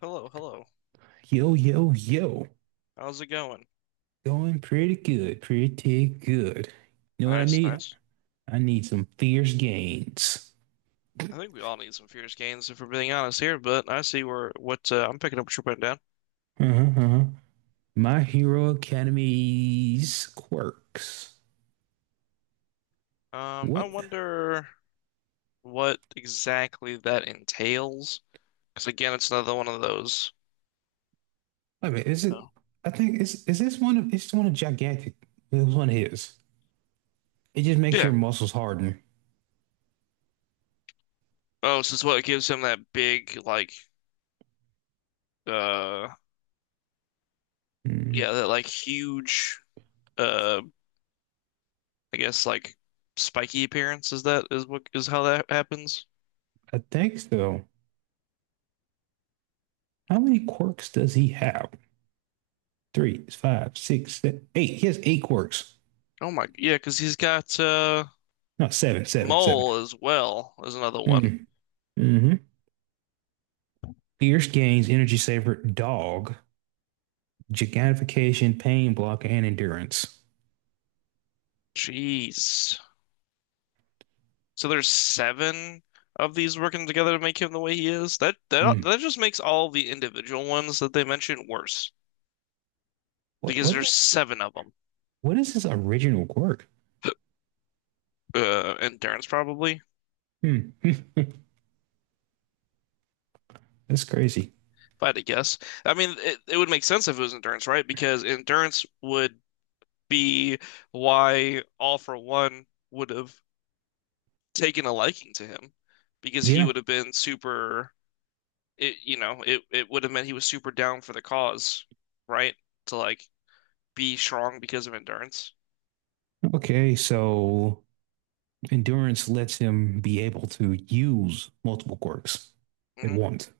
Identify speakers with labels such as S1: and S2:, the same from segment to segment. S1: Hello, hello.
S2: Yo, yo, yo.
S1: How's it going?
S2: Going pretty good, pretty good. You know what I
S1: Nice,
S2: need?
S1: nice.
S2: I need some fierce gains.
S1: I think we all need some fierce gains if we're being honest here, but I see where what I'm picking up what you're putting down.
S2: Uh-huh, uh-huh. My Hero Academy's quirks.
S1: I
S2: What? Wait
S1: wonder what exactly that entails, because again, it's another one of those.
S2: a minute, is it?
S1: Oh.
S2: I think is this one of it's one of gigantic. It was one of his. It just makes your
S1: Yeah.
S2: muscles harden.
S1: Oh, so it's what gives him that uh,
S2: Hmm,
S1: yeah, that like uh, I guess like spiky appearance. Is that is what is How that happens?
S2: I think so. How many quirks does he have? Three, five, six, eight. He has eight quirks.
S1: Oh my, yeah, because he's got
S2: No, seven, seven, seven.
S1: mole as well as another one.
S2: Mm, mhm. Pierce gains energy saver, dog, gigantification, pain block, and endurance.
S1: Jeez. So there's seven of these working together to make him the way he is. That that
S2: Hmm.
S1: that just makes all the individual ones that they mentioned worse
S2: What
S1: because
S2: what
S1: there's
S2: is
S1: seven of them.
S2: what is his original quirk?
S1: Endurance probably, if
S2: Hmm. That's crazy.
S1: I had to guess. I mean, it would make sense if it was endurance, right? Because endurance would be why All for One would have taken a liking to him because he
S2: Yeah.
S1: would have been super. It, you know, it would have meant he was super down for the cause, right? To like be strong because of endurance.
S2: Okay. So endurance lets him be able to use multiple quirks at
S1: hmm
S2: once.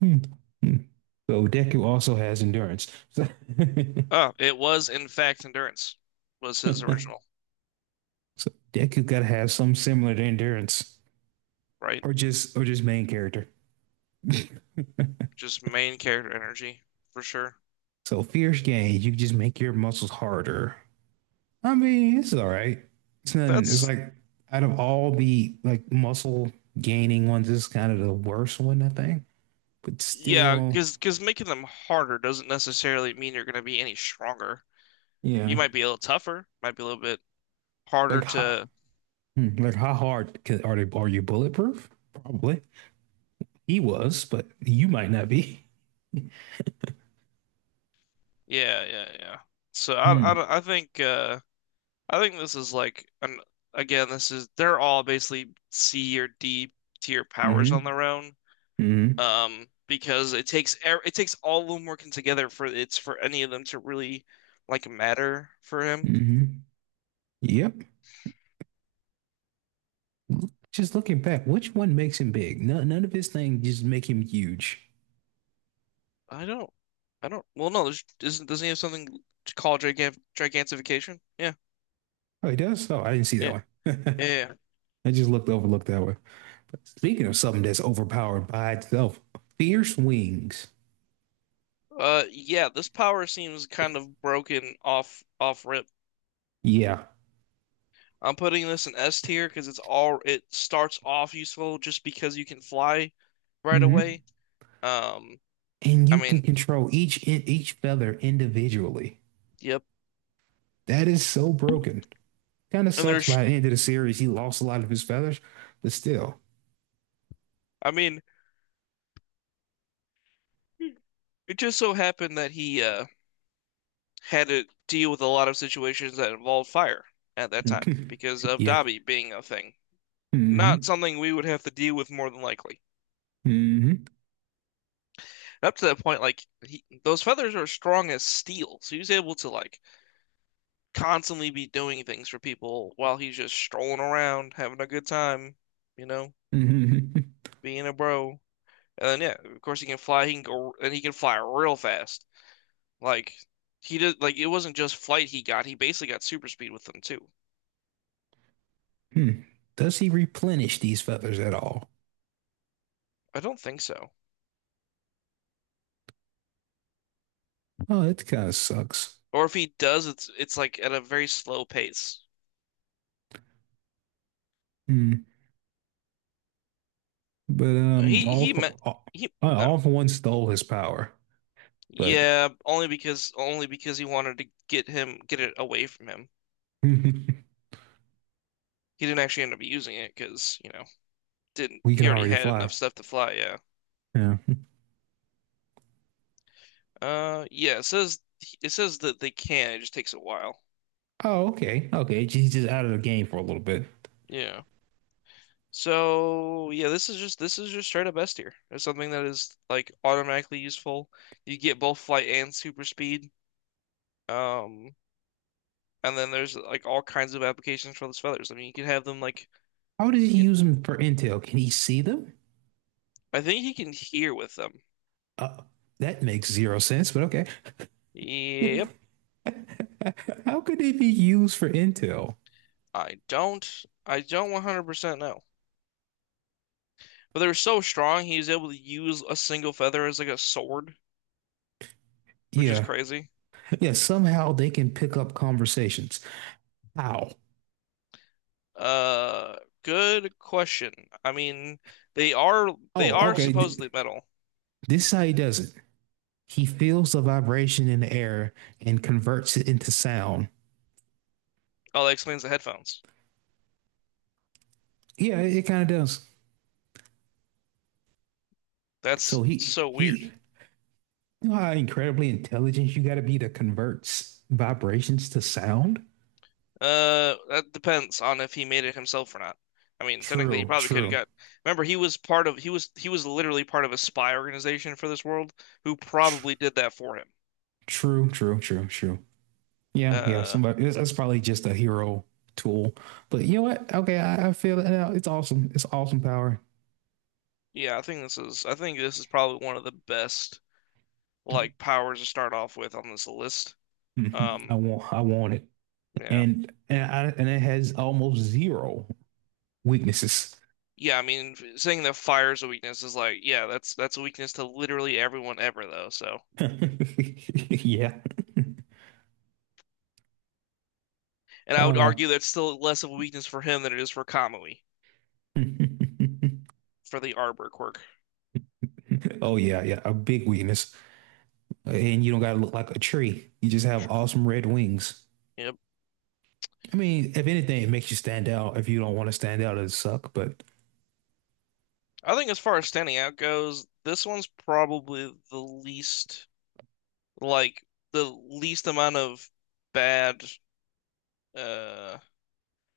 S2: Hmm. Hmm. So Deku also has endurance. So,
S1: Oh, it was in fact endurance was his
S2: so
S1: original,
S2: Deku gotta have some similar to endurance,
S1: right?
S2: or just main character.
S1: Just main character energy for sure.
S2: So fierce gains, you just make your muscles harder. I mean, it's all right. It's nothing. It's
S1: That's
S2: like out of all the like muscle gaining ones, this is kind of the worst one, I think. But
S1: Yeah,
S2: still,
S1: because making them harder doesn't necessarily mean you're going to be any stronger. You
S2: yeah.
S1: might be a little tougher, might be a little bit harder
S2: Like how,
S1: to
S2: hmm, like how hard can, are they? Are you bulletproof? Probably. He was, but you might not be.
S1: yeah, yeah, yeah. So I,
S2: Hmm.
S1: don't- I think this is like an again this is they're all basically C or D tier powers on
S2: Hmm.
S1: their own.
S2: Hmm.
S1: Because it takes all of them working together for it's for any of them to really like matter for him.
S2: Hmm. Yep. Just looking back, which one makes him big? None, none of his things just make him huge.
S1: I don't, I don't. Well, no, isn't doesn't he have something to call gigantification? Yeah,
S2: Oh, he does? Oh, I didn't see that
S1: yeah,
S2: one.
S1: yeah. Yeah. Yeah.
S2: It just looked overlooked that way. But speaking of something that's overpowered by itself, fierce wings.
S1: Yeah. This power seems kind of broken off rip.
S2: Yeah.
S1: I'm putting this in S tier because it starts off useful just because you can fly right
S2: Mm-hmm.
S1: away. Um,
S2: And
S1: I
S2: you can
S1: mean,
S2: control each feather individually.
S1: yep.
S2: That is so broken. Kind of
S1: And
S2: sucks by the end of the series. He lost a lot of his feathers, but still.
S1: I mean, it just so happened that he had to deal with a lot of situations that involved fire at that time because of
S2: yeah.
S1: Dobby being a thing. Not
S2: Mm-hmm.
S1: something we would have to deal with more than likely.
S2: Mm-hmm.
S1: And up to that point, like he, those feathers are strong as steel, so he was able to like constantly be doing things for people while he's just strolling around, having a good time, you know,
S2: Mm-hmm.
S1: being a bro. And then, yeah, of course he can fly. He can go and he can fly real fast. Like he did. Like it wasn't just flight he got. He basically got super speed with them too.
S2: Hmm. Does he replenish these feathers at all?
S1: I don't think so.
S2: Oh, that kind of sucks.
S1: Or if he does, it's like at a very slow pace.
S2: Hmm. But all
S1: He
S2: for
S1: met
S2: all,
S1: he
S2: all
S1: No.
S2: for one stole his power. But
S1: Yeah, only because he wanted to get it away from him.
S2: we
S1: He didn't actually end up using it because, you know, didn't
S2: can
S1: he already
S2: already
S1: had
S2: fly.
S1: enough stuff to fly, yeah.
S2: Yeah.
S1: Yeah, it says that they can, it just takes a while.
S2: Oh, okay. Okay. He's just out of the game for a little bit.
S1: Yeah. So yeah, this is just straight up S tier. It's something that is like automatically useful. You get both flight and super speed. Um And then there's like all kinds of applications for those feathers. I mean, you can have them like
S2: How does he
S1: you can-
S2: use them for intel? Can he see them?
S1: I think he can hear with them.
S2: Uh, that makes zero sense, but okay.
S1: Yep,
S2: How could they be used for intel?
S1: I don't 100% know. But they were so strong, he was able to use a single feather as like a sword, which is
S2: Yeah.
S1: crazy.
S2: Yeah. Somehow they can pick up conversations. How?
S1: Uh, Good question. I mean, they
S2: Oh,
S1: are
S2: okay.
S1: supposedly metal.
S2: This is how he does it. He feels the vibration in the air and converts it into sound.
S1: Oh, that explains the headphones.
S2: Yeah, it kind of does. So
S1: That's
S2: he
S1: so weird.
S2: he you know how incredibly intelligent you got to be to convert vibrations to sound?
S1: That depends on if he made it himself or not. I mean, technically, he
S2: True,
S1: probably could have
S2: true,
S1: got. Remember, he was part of he was literally part of a spy organization for this world who
S2: tr-
S1: probably did that for him.
S2: true, true, true, true. Yeah, yeah.
S1: Uh,
S2: Somebody that's probably just a hero tool. But you know what? Okay, I feel it now. It's awesome. It's awesome power.
S1: yeah, I think this is probably one of the best like powers to start off with on this list.
S2: Mhm.
S1: Um,
S2: I want it.
S1: yeah,
S2: And and it has almost zero weaknesses.
S1: yeah. I mean, saying that fire's a weakness is like, yeah, that's a weakness to literally everyone ever though. So,
S2: Yeah.
S1: and I would
S2: Uh
S1: argue that's still less of a weakness for him than it is for Kamui for the Arbor quirk.
S2: oh yeah, yeah. A big weakness. And you don't gotta look like a tree. You just have awesome red wings.
S1: Yep.
S2: I mean, if anything, it makes you stand out. If you don't want to stand out, it suck. But
S1: I think as far as standing out goes, this one's probably the least like the least amount of bad uh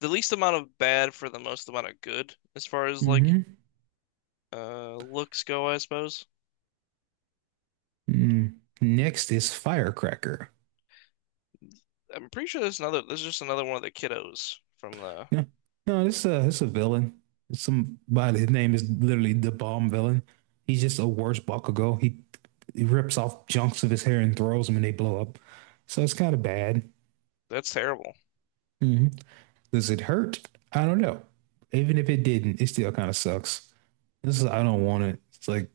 S1: the least amount of bad for the most amount of good as far as like
S2: mm-hmm.
S1: looks go, I suppose.
S2: Mm. Next is Firecracker.
S1: I'm pretty sure there's just another one of the kiddos from the
S2: No, no, this is a villain. Somebody. His name is literally the bomb villain. He's just a worse Bakugo. He rips off chunks of his hair and throws them, and they blow up. So it's kind of bad.
S1: that's terrible.
S2: Mm-hmm. Does it hurt? I don't know. Even if it didn't, it still kind of sucks. This is I don't want it. It's like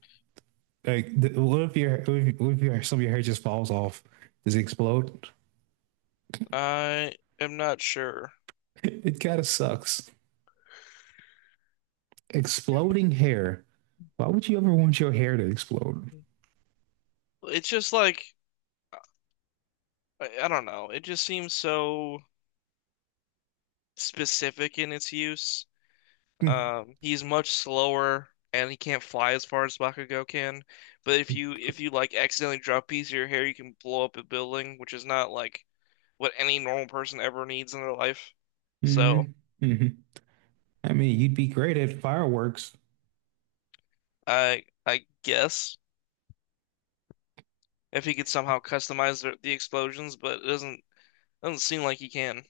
S2: Like, what if your what if your, some of your hair just falls off? Does it explode?
S1: I am not sure.
S2: It kind of sucks. Exploding hair. Why would you ever want your hair to explode?
S1: It's just like I don't know. It just seems so specific in its use.
S2: hmm
S1: He's much slower and he can't fly as far as Bakugo can. But if you like accidentally drop a piece of your hair, you can blow up a building, which is not like what any normal person ever needs in their life.
S2: hmm
S1: So
S2: I mean, you'd be great at fireworks.
S1: I guess if he could somehow customize the explosions, but it doesn't seem like he can.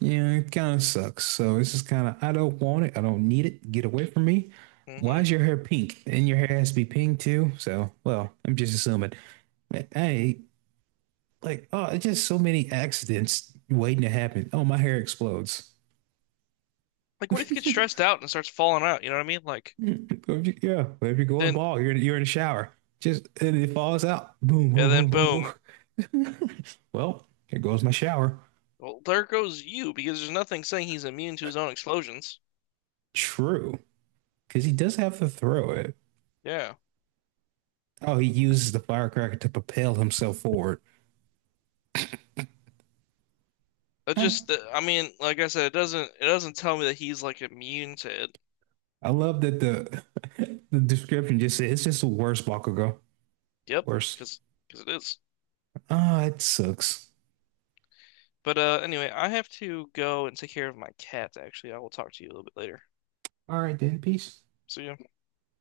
S2: Yeah, it kind of sucks. So it's just kind of, I don't want it. I don't need it. Get away from me. Why
S1: hmm
S2: is your hair pink? And your hair has to be pink too. So, well, I'm just assuming. Hey, like, oh, it's just so many accidents waiting to happen. Oh, my hair explodes.
S1: Like what if he gets stressed out and starts falling out? You know what I mean? Like
S2: Mm, yeah, if you're going
S1: then
S2: bald, you're in the shower. Just and it falls out. Boom, boom,
S1: and then
S2: boom, boom,
S1: boom.
S2: boom. Well, here goes my shower.
S1: Well, there goes you because there's nothing saying he's immune to his own explosions.
S2: True, because he does have to throw it.
S1: Yeah.
S2: Oh, he uses the firecracker to propel himself forward.
S1: It
S2: Um,
S1: just, I mean, like I said, it doesn't tell me that he's like immune to it.
S2: I love that the the description just said it's just the worst Bakugo.
S1: Yep,
S2: Worst.
S1: because it is.
S2: Ah, it sucks.
S1: But anyway, I have to go and take care of my cat, actually. I will talk to you a little bit later.
S2: All right then, peace.
S1: See ya.